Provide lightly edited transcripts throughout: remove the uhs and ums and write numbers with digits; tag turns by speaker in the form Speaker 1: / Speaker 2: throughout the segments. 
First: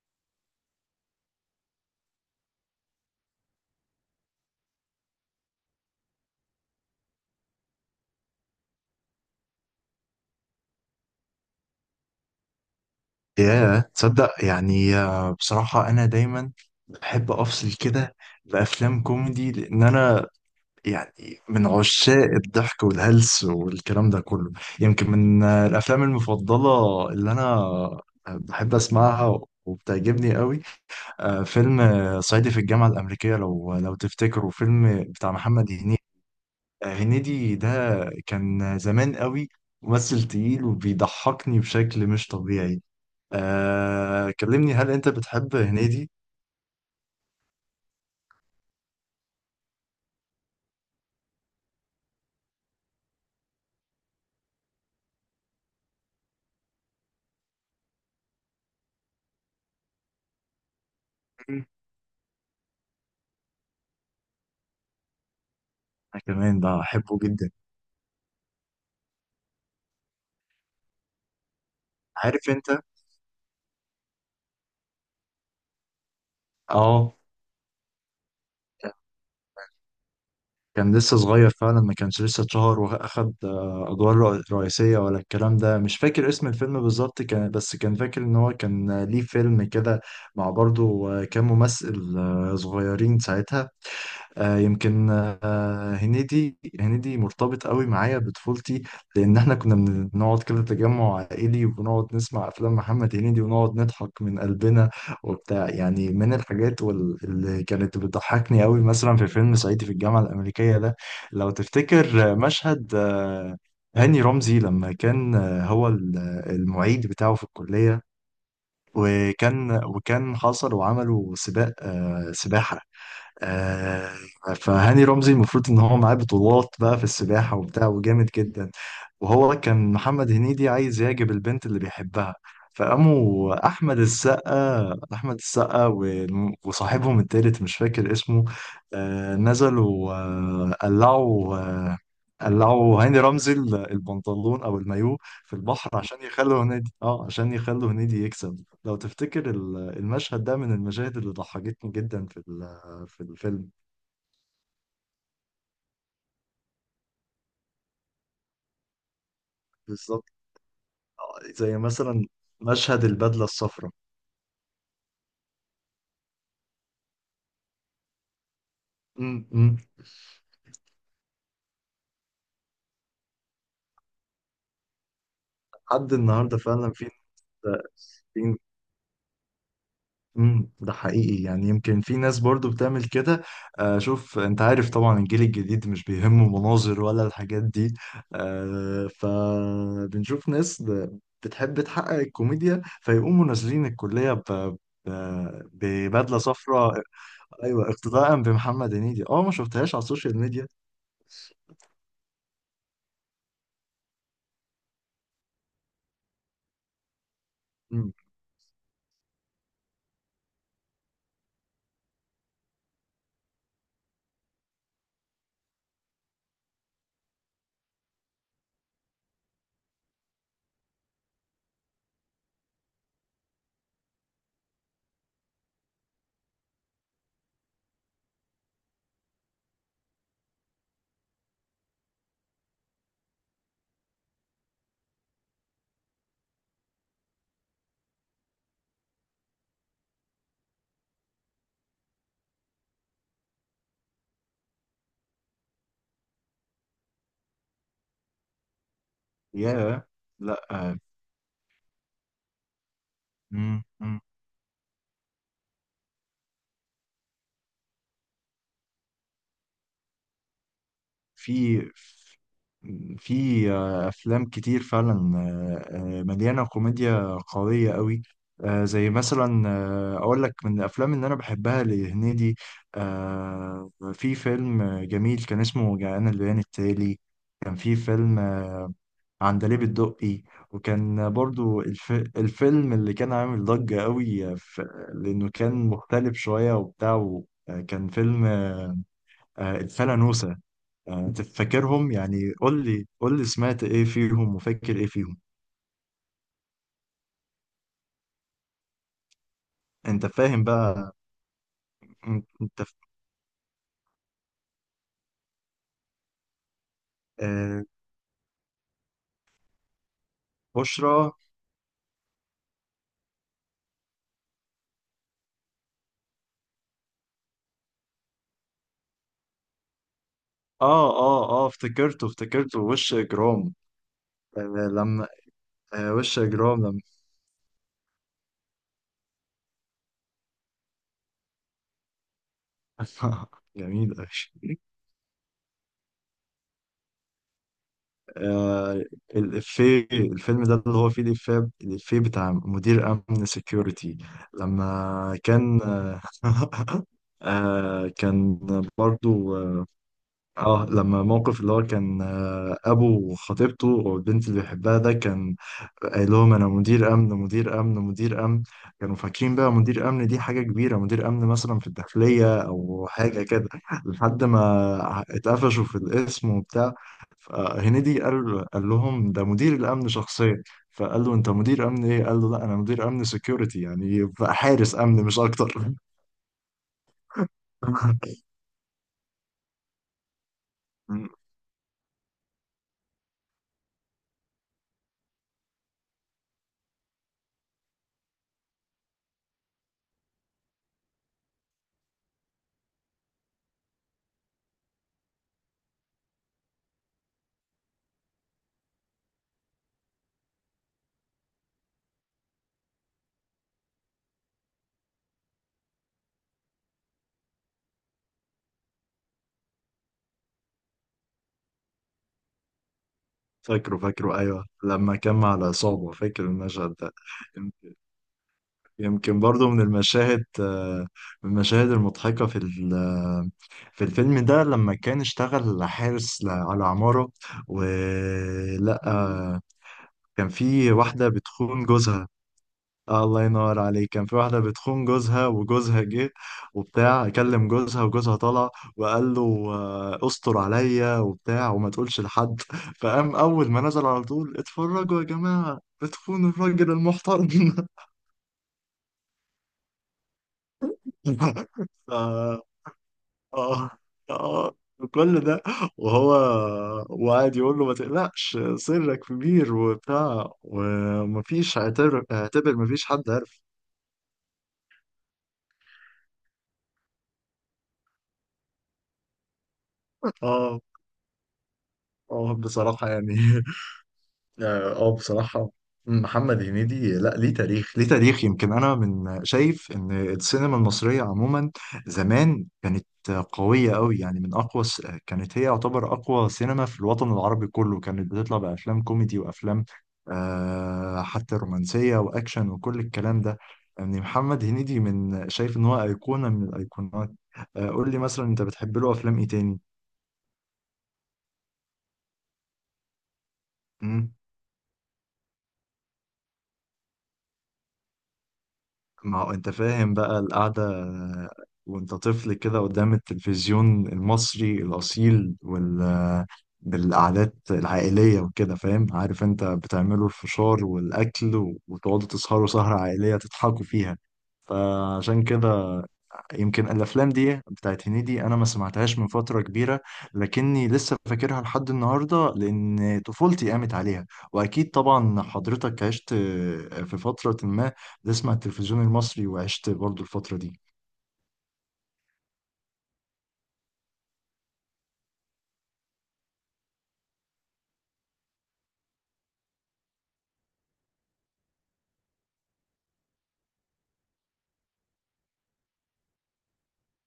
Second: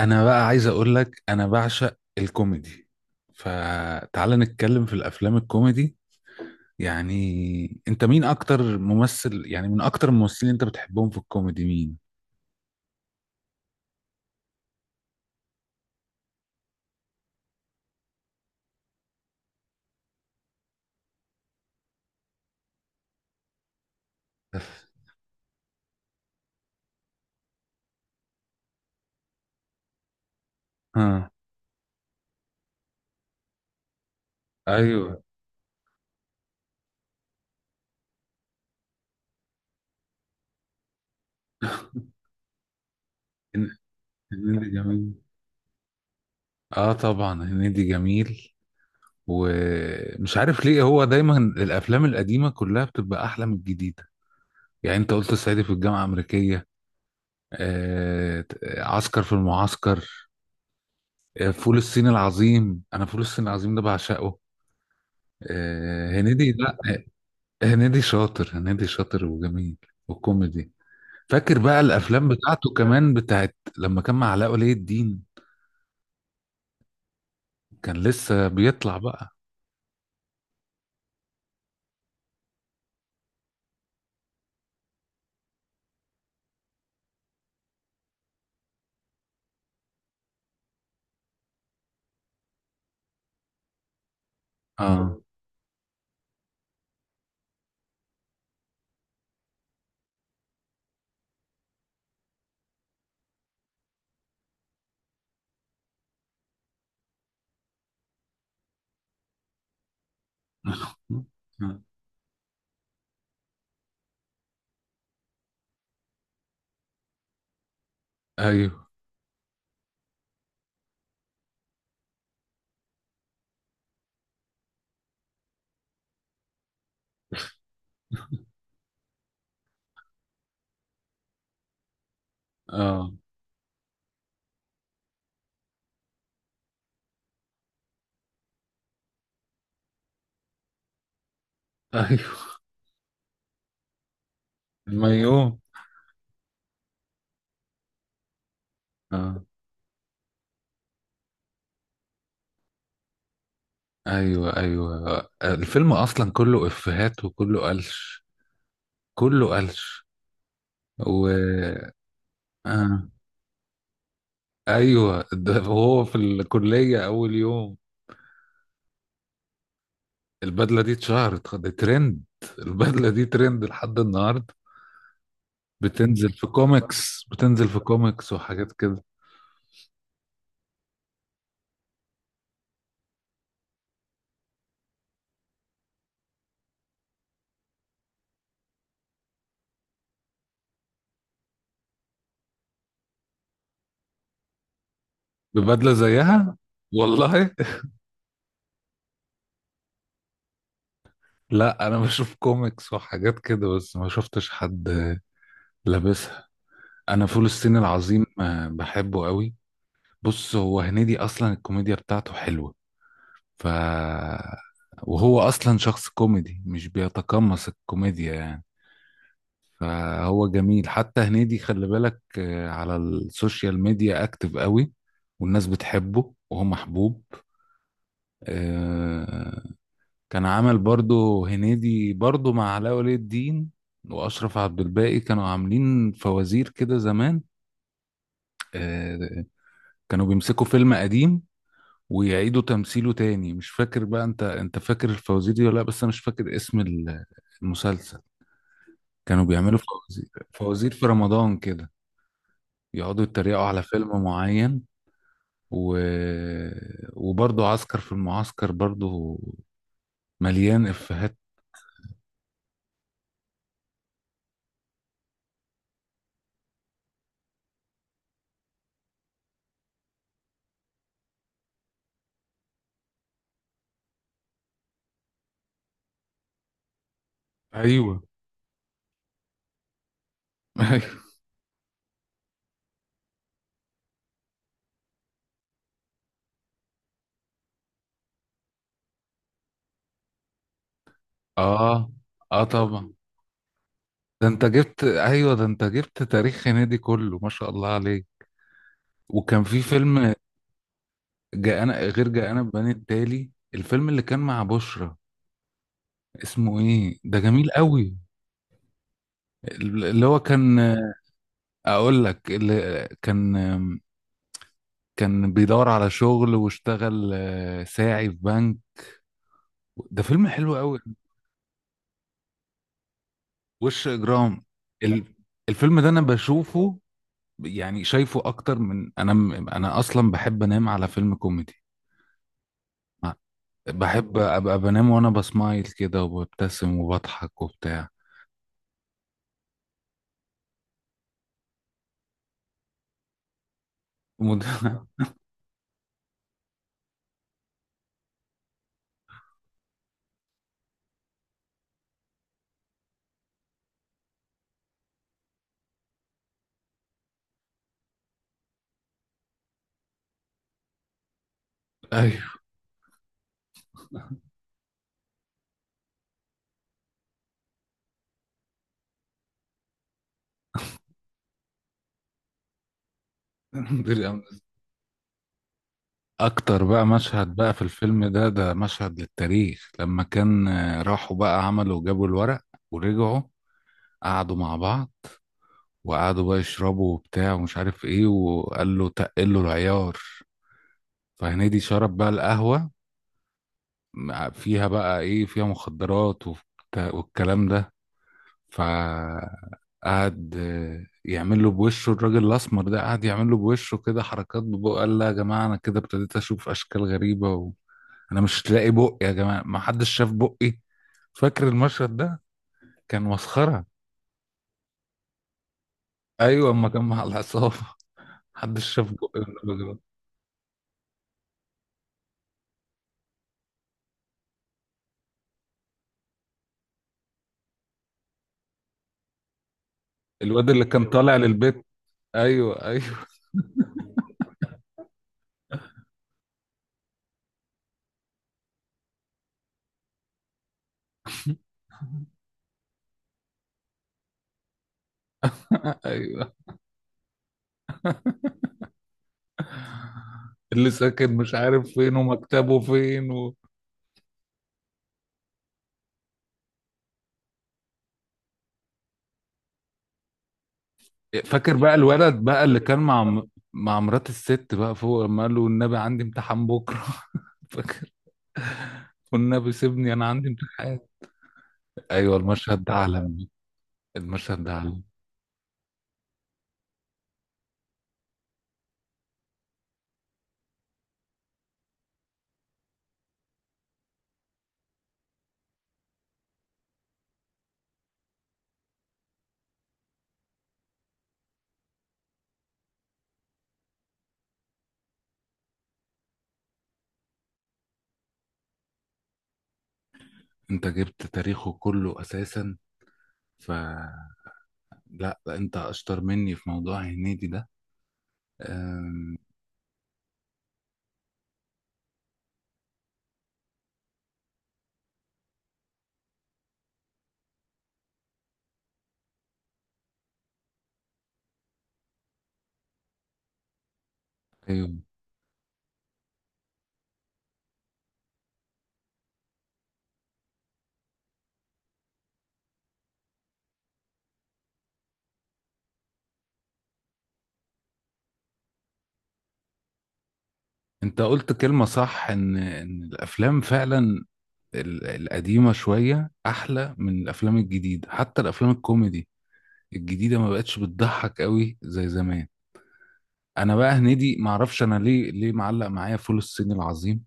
Speaker 1: انا بقى عايز اقول لك انا بعشق الكوميدي. فتعال نتكلم في الافلام الكوميدي. يعني انت مين اكتر ممثل، يعني من اكتر الممثلين انت بتحبهم في الكوميدي مين؟
Speaker 2: ياه، تصدق يعني بصراحة أنا دايما بحب أفصل كده بأفلام كوميدي، لأن أنا يعني من عشاق الضحك والهلس والكلام ده كله. يمكن من الأفلام المفضلة اللي أنا بحب أسمعها وبتعجبني قوي
Speaker 1: ها.
Speaker 2: فيلم صعيدي في الجامعة الأمريكية، لو تفتكروا، فيلم
Speaker 1: ايوه.
Speaker 2: بتاع محمد هنيدي. هنيدي ده كان زمان قوي ممثل تقيل وبيضحكني بشكل مش طبيعي.
Speaker 1: هن- هنيدي
Speaker 2: كلمني، هل انت
Speaker 1: جميل.
Speaker 2: بتحب هنيدي؟
Speaker 1: اه طبعا هنيدي جميل. ومش عارف ليه هو دايما الافلام القديمه كلها بتبقى احلى من الجديده. يعني انت قلت الصعيدي في الجامعه الامريكيه، آه... عسكر في المعسكر،
Speaker 2: مم.
Speaker 1: فول الصين العظيم. انا فول الصين العظيم ده بعشقه.
Speaker 2: انا
Speaker 1: هنيدي
Speaker 2: كمان
Speaker 1: لا
Speaker 2: بحبه جدا.
Speaker 1: هنيدي شاطر. هنيدي شاطر وجميل والكوميدي. فاكر بقى الافلام
Speaker 2: عارف
Speaker 1: بتاعته
Speaker 2: انت.
Speaker 1: كمان، بتاعت لما كان مع علاء ولي الدين؟
Speaker 2: اه.
Speaker 1: كان لسه بيطلع بقى.
Speaker 2: كان لسه صغير فعلا، ما كانش لسه اتشهر واخد ادوار رئيسية ولا الكلام ده. مش فاكر اسم الفيلم بالظبط، كان بس كان فاكر ان هو كان ليه فيلم كده مع برضه كام ممثل صغيرين ساعتها. يمكن
Speaker 1: اه.
Speaker 2: هنيدي مرتبط قوي معايا بطفولتي، لان احنا كنا بنقعد كده تجمع عائلي وبنقعد نسمع افلام محمد هنيدي ونقعد نضحك من قلبنا وبتاع. يعني من الحاجات اللي كانت بتضحكني قوي، مثلا في فيلم صعيدي في الجامعة الأمريكية ده، لو تفتكر مشهد هاني رمزي لما كان هو المعيد بتاعه في الكلية.
Speaker 1: ايوه.
Speaker 2: وكان حصل وعملوا سباق سباحة. آه فهاني رمزي المفروض ان هو معاه بطولات بقى في السباحة وبتاع وجامد جدا، وهو كان محمد هنيدي عايز يعجب البنت اللي بيحبها.
Speaker 1: اه
Speaker 2: فقاموا أحمد السقا وصاحبهم التالت مش فاكر اسمه نزلوا قلعوا
Speaker 1: ايوه
Speaker 2: قلعوا هاني رمزي البنطلون أو المايوه في
Speaker 1: الميوم.
Speaker 2: البحر عشان يخلوا هنيدي، اه، عشان يخلوا هنيدي يكسب. لو
Speaker 1: اه
Speaker 2: تفتكر المشهد ده من المشاهد اللي ضحكتني جدا في في الفيلم.
Speaker 1: ايوه. ايوه الفيلم اصلا كله افيهات وكله قلش، كله قلش.
Speaker 2: بالظبط.
Speaker 1: و
Speaker 2: زي مثلا مشهد
Speaker 1: آه.
Speaker 2: البدلة الصفراء.
Speaker 1: ايوه، ده هو في الكليه اول يوم.
Speaker 2: م- م.
Speaker 1: البدله دي اتشهرت، دي ترند. البدله دي ترند لحد النهارده.
Speaker 2: لحد
Speaker 1: بتنزل في
Speaker 2: النهارده فعلا في
Speaker 1: كوميكس، بتنزل في كوميكس
Speaker 2: في-
Speaker 1: وحاجات كده.
Speaker 2: ده حقيقي، يعني يمكن في ناس برضو بتعمل كده. آه، شوف، انت عارف طبعا الجيل الجديد مش بيهمه مناظر ولا الحاجات دي. آه، فبنشوف ناس بتحب تحقق الكوميديا فيقوموا نازلين الكلية
Speaker 1: ببدله
Speaker 2: ببدلة
Speaker 1: زيها
Speaker 2: صفراء.
Speaker 1: والله.
Speaker 2: ايوه، اقتداء بمحمد هنيدي. اه، ما شفتهاش على السوشيال ميديا.
Speaker 1: لا انا بشوف كوميكس وحاجات كده بس ما شفتش حد لابسها. انا فول الصين
Speaker 2: مم.
Speaker 1: العظيم بحبه قوي. بص هو هنيدي اصلا الكوميديا بتاعته حلوه. ف وهو اصلا شخص كوميدي، مش بيتقمص الكوميديا يعني. فهو جميل. حتى هنيدي خلي بالك، على السوشيال ميديا اكتف قوي والناس بتحبه، وهو محبوب. آه، كان عمل برضو هنيدي برضو مع علاء ولي الدين واشرف عبد الباقي، كانوا عاملين فوازير كده زمان. آه، كانوا بيمسكوا فيلم قديم ويعيدوا تمثيله تاني. مش فاكر بقى انت، فاكر الفوازير دي ولا لا؟ بس انا مش فاكر اسم المسلسل. كانوا بيعملوا
Speaker 2: ياه.
Speaker 1: فوازير،
Speaker 2: لا.
Speaker 1: فوازير في رمضان كده، يقعدوا يتريقوا على
Speaker 2: آه.
Speaker 1: فيلم معين. و... وبرضه عسكر في المعسكر برضه مليان إفيهات.
Speaker 2: في افلام كتير فعلا مليانه كوميديا قويه قوي. زي مثلا اقول لك من الافلام اللي انا بحبها لهنيدي، في فيلم جميل كان اسمه جاءنا البيان التالي. كان في
Speaker 1: ايوه.
Speaker 2: فيلم عندليب الدقي،
Speaker 1: ايوه.
Speaker 2: وكان برضو الفيلم اللي كان عامل ضجة قوي، لأنه كان مختلف شوية وبتاع. وكان فيلم الفلانوسة.
Speaker 1: اه
Speaker 2: تفكرهم يعني؟
Speaker 1: اه
Speaker 2: قول لي،
Speaker 1: طبعا.
Speaker 2: سمعت ايه فيهم وفاكر ايه فيهم؟
Speaker 1: ده انت جبت تاريخ هنيدي كله، ما شاء الله عليك. وكان في
Speaker 2: انت
Speaker 1: فيلم
Speaker 2: فاهم بقى.
Speaker 1: جاءنا غير
Speaker 2: انت
Speaker 1: جاءنا
Speaker 2: انت
Speaker 1: بني
Speaker 2: ف-
Speaker 1: التالي، الفيلم اللي كان مع بشرى. اسمه ايه ده؟ جميل
Speaker 2: آه،
Speaker 1: قوي. اللي هو كان،
Speaker 2: بشرى.
Speaker 1: اقول لك، اللي كان، كان بيدور على شغل واشتغل ساعي في بنك. ده فيلم حلو قوي.
Speaker 2: اه، افتكرته، افتكرته، وش اجرام.
Speaker 1: وش
Speaker 2: آه،
Speaker 1: اجرام.
Speaker 2: لما.
Speaker 1: ال- الفيلم ده
Speaker 2: آه،
Speaker 1: انا
Speaker 2: وش اجرام
Speaker 1: بشوفه،
Speaker 2: لما
Speaker 1: يعني شايفه اكتر من، انا اصلا بحب انام على فيلم كوميدي.
Speaker 2: جميل
Speaker 1: بحب ابقى
Speaker 2: أوي.
Speaker 1: بنام وانا بسمايل كده وببتسم وبضحك وبتاع.
Speaker 2: آه، الإفيه، الفيلم ده اللي هو فيه الإفيه، الإفيه بتاع مدير أمن سيكيورتي.
Speaker 1: مد...
Speaker 2: لما كان آه، كان برضو اه لما موقف اللي هو كان ابو خطيبته والبنت اللي بيحبها ده، كان قايل لهم انا مدير امن، مدير امن، مدير امن. كانوا فاكرين بقى مدير امن دي حاجه كبيره، مدير امن مثلا في الداخليه
Speaker 1: ايوه،
Speaker 2: او حاجه كده، لحد ما اتقفشوا في الاسم وبتاع. فهنيدي قال لهم ده مدير الامن شخصيا. فقال له، انت مدير امن ايه؟ قال له، لا انا مدير امن سكيورتي،
Speaker 1: مدير
Speaker 2: يعني
Speaker 1: أمن.
Speaker 2: بقى حارس امن مش اكتر.
Speaker 1: اكتر بقى مشهد بقى في الفيلم ده، ده مشهد للتاريخ. لما كان راحوا بقى عملوا، جابوا الورق ورجعوا، قعدوا مع بعض، وقعدوا بقى يشربوا وبتاع ومش عارف ايه، وقال له تقل له العيار. فهنيدي شرب بقى القهوة، فيها بقى ايه، فيها مخدرات والكلام ده. فقعد يعمل له بوشه، الراجل الأسمر ده قعد يعمل له بوشه كده، حركات ببقه. قال لا يا جماعة، أنا كده ابتديت أشوف أشكال غريبة وأنا مش لاقي بقي يا جماعة، ما حدش شاف بقي؟ فاكر المشهد ده؟ كان مسخرة.
Speaker 2: فاكره، فاكره، أيوه، لما كان مع العصابة، فاكر
Speaker 1: أيوة، أما
Speaker 2: المشهد
Speaker 1: كان
Speaker 2: ده.
Speaker 1: مع
Speaker 2: يم-
Speaker 1: العصابة. محدش شاف بقي
Speaker 2: يمكن
Speaker 1: من
Speaker 2: برضو من
Speaker 1: الراجل.
Speaker 2: المشاهد من المشاهد المضحكة في في الفيلم ده لما كان اشتغل حارس على عمارة، ولقى كان
Speaker 1: الواد اللي
Speaker 2: في
Speaker 1: كان
Speaker 2: واحدة
Speaker 1: طالع
Speaker 2: بتخون
Speaker 1: للبيت،
Speaker 2: جوزها.
Speaker 1: أيوة أيوة.
Speaker 2: آه، الله ينور عليك، كان في واحدة بتخون جوزها وجوزها جه وبتاع. كلم جوزها وجوزها طلع وقال له استر عليا وبتاع وما تقولش لحد. فقام أول ما نزل على طول، اتفرجوا يا جماعة بتخون
Speaker 1: أيوة،
Speaker 2: الراجل المحترم.
Speaker 1: اللي ساكن مش عارف فين
Speaker 2: ف-
Speaker 1: ومكتبه فين
Speaker 2: آه آه كل ده وهو وقعد يقول له ما تقلقش سرك كبير وبتاع،
Speaker 1: فاكر
Speaker 2: ومفيش،
Speaker 1: بقى
Speaker 2: اعتبر،
Speaker 1: الولد بقى
Speaker 2: اعتبر
Speaker 1: اللي كان
Speaker 2: مفيش
Speaker 1: مع
Speaker 2: حد عارف.
Speaker 1: مع مرات الست بقى فوق، لما قال له والنبي عندي امتحان بكره؟ فاكر؟ والنبي سيبني انا عندي
Speaker 2: اه،
Speaker 1: امتحان. ايوه
Speaker 2: اه،
Speaker 1: المشهد ده
Speaker 2: بصراحة يعني
Speaker 1: عالمي. المشهد ده
Speaker 2: اه،
Speaker 1: عالمي.
Speaker 2: بصراحة محمد هنيدي، لا، ليه تاريخ، ليه تاريخ. يمكن انا من شايف ان السينما المصرية عموما زمان كانت قوية قوي. يعني من كانت هي يعتبر اقوى سينما في الوطن العربي كله، كانت بتطلع بافلام كوميدي وافلام حتى رومانسية واكشن وكل الكلام ده. يعني محمد هنيدي من شايف ان هو ايقونة من الايقونات. آه، قول لي مثلا انت بتحب له افلام ايه
Speaker 1: انت جبت تاريخه كله اساسا. ف
Speaker 2: تاني؟
Speaker 1: لا لا، انت اشطر مني في موضوع هنيدي ده. أم...
Speaker 2: ما هو انت فاهم بقى القعدة وانت طفل كده قدام التلفزيون المصري الأصيل وال بالقعدات العائلية وكده، فاهم، عارف انت بتعملوا الفشار والأكل وتقعدوا تسهروا سهرة عائلية تضحكوا فيها.
Speaker 1: ايوه،
Speaker 2: فعشان كده يمكن الافلام دي بتاعت هنيدي، انا ما سمعتهاش من فتره كبيره، لكني لسه فاكرها لحد النهارده لان طفولتي قامت عليها. واكيد طبعا حضرتك عشت في فتره ما بتسمع التلفزيون المصري، وعشت برضو الفتره دي.
Speaker 1: انت قلت كلمة صح، ان ان الافلام فعلا القديمة شوية احلى من الافلام الجديدة. حتى الافلام الكوميدي الجديده ما بقتش بتضحك قوي زي زمان. انا بقى هنيدي ما اعرفش انا ليه، ليه معلق معايا فول الصين العظيم.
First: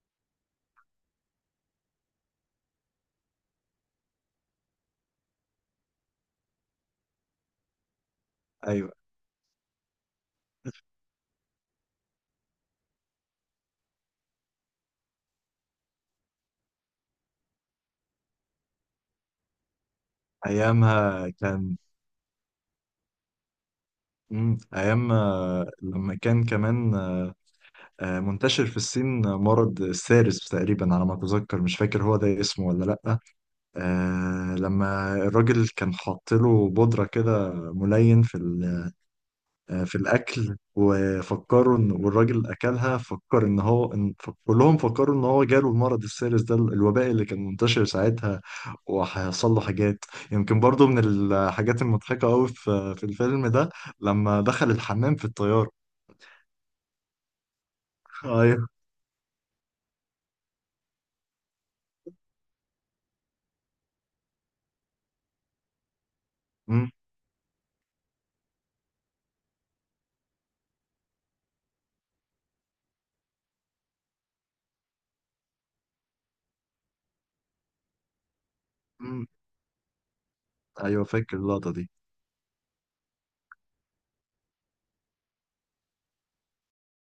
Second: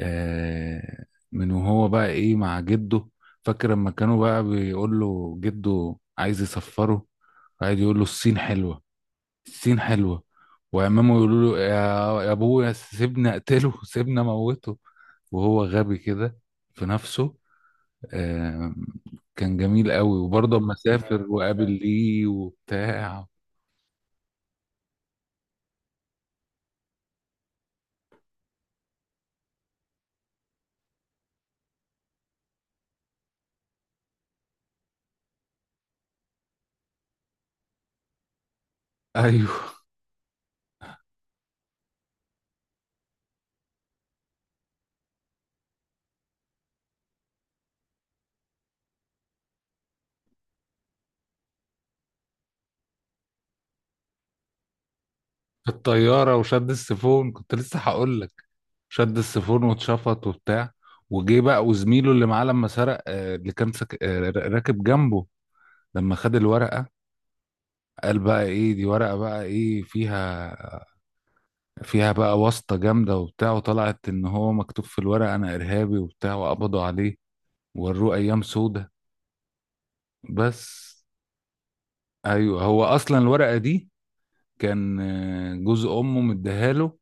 Speaker 1: آه، من وهو بقى ايه مع جده. فاكر لما كانوا بقى بيقول له جده عايز يسفره، قاعد يقول له الصين حلوه،
Speaker 2: ايوه،
Speaker 1: الصين حلوه. وعمامه يقولوا له يا، يا ابويا سيبنا اقتله، سيبنا موته. وهو غبي كده في نفسه. آه، كان جميل قوي. وبرضه اما سافر
Speaker 2: ايامها
Speaker 1: وقابل
Speaker 2: كان.
Speaker 1: ليه وبتاع.
Speaker 2: مم. ايام لما كان كمان منتشر في الصين مرض السارس تقريبا على ما اتذكر، مش فاكر هو ده اسمه ولا لا. آه، لما الراجل كان حاط له بودرة كده ملين في
Speaker 1: ايوه،
Speaker 2: في الأكل، وفكروا إن والراجل أكلها، فكر إن هو إن كلهم فكروا إن هو جاله المرض السيرس ده، الوباء اللي كان منتشر ساعتها، وهيحصل له حاجات. يمكن برضو من الحاجات المضحكة أوي في الفيلم ده لما دخل الحمام في
Speaker 1: في
Speaker 2: الطيارة.
Speaker 1: الطياره وشد السيفون، كنت لسه هقول لك.
Speaker 2: أيوه.
Speaker 1: شد السيفون واتشفط وبتاع. وجه بقى وزميله اللي معاه لما سرق، اللي كان سك... آه، راكب جنبه، لما خد الورقه،
Speaker 2: أمم.
Speaker 1: قال بقى ايه دي، ورقه بقى ايه فيها، فيها بقى واسطه جامده وبتاع. وطلعت ان هو مكتوب في الورقه انا ارهابي وبتاع، وقبضوا عليه ووروه ايام سودة.
Speaker 2: أمم.
Speaker 1: بس.
Speaker 2: أيوه فاكر اللقطة دي.
Speaker 1: ايوه، هو اصلا الورقه دي كان جوز امه مديها له.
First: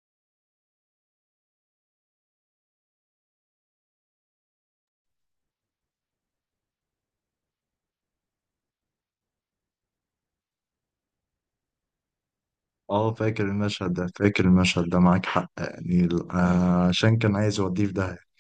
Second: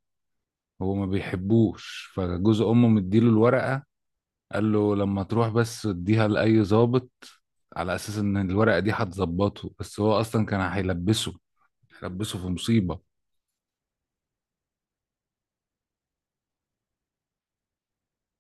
Speaker 1: هو ما بيحبوش، فجوز امه مديله الورقة، قال له لما تروح بس اديها لأي ضابط، على أساس إن الورقة دي هتظبطه، بس هو أصلا كان هيلبسه، هيلبسه في
Speaker 2: اه
Speaker 1: مصيبة.
Speaker 2: فاكر المشهد ده، فاكر المشهد ده، معاك حق. يعني عشان كان عايز يوديه في داهية.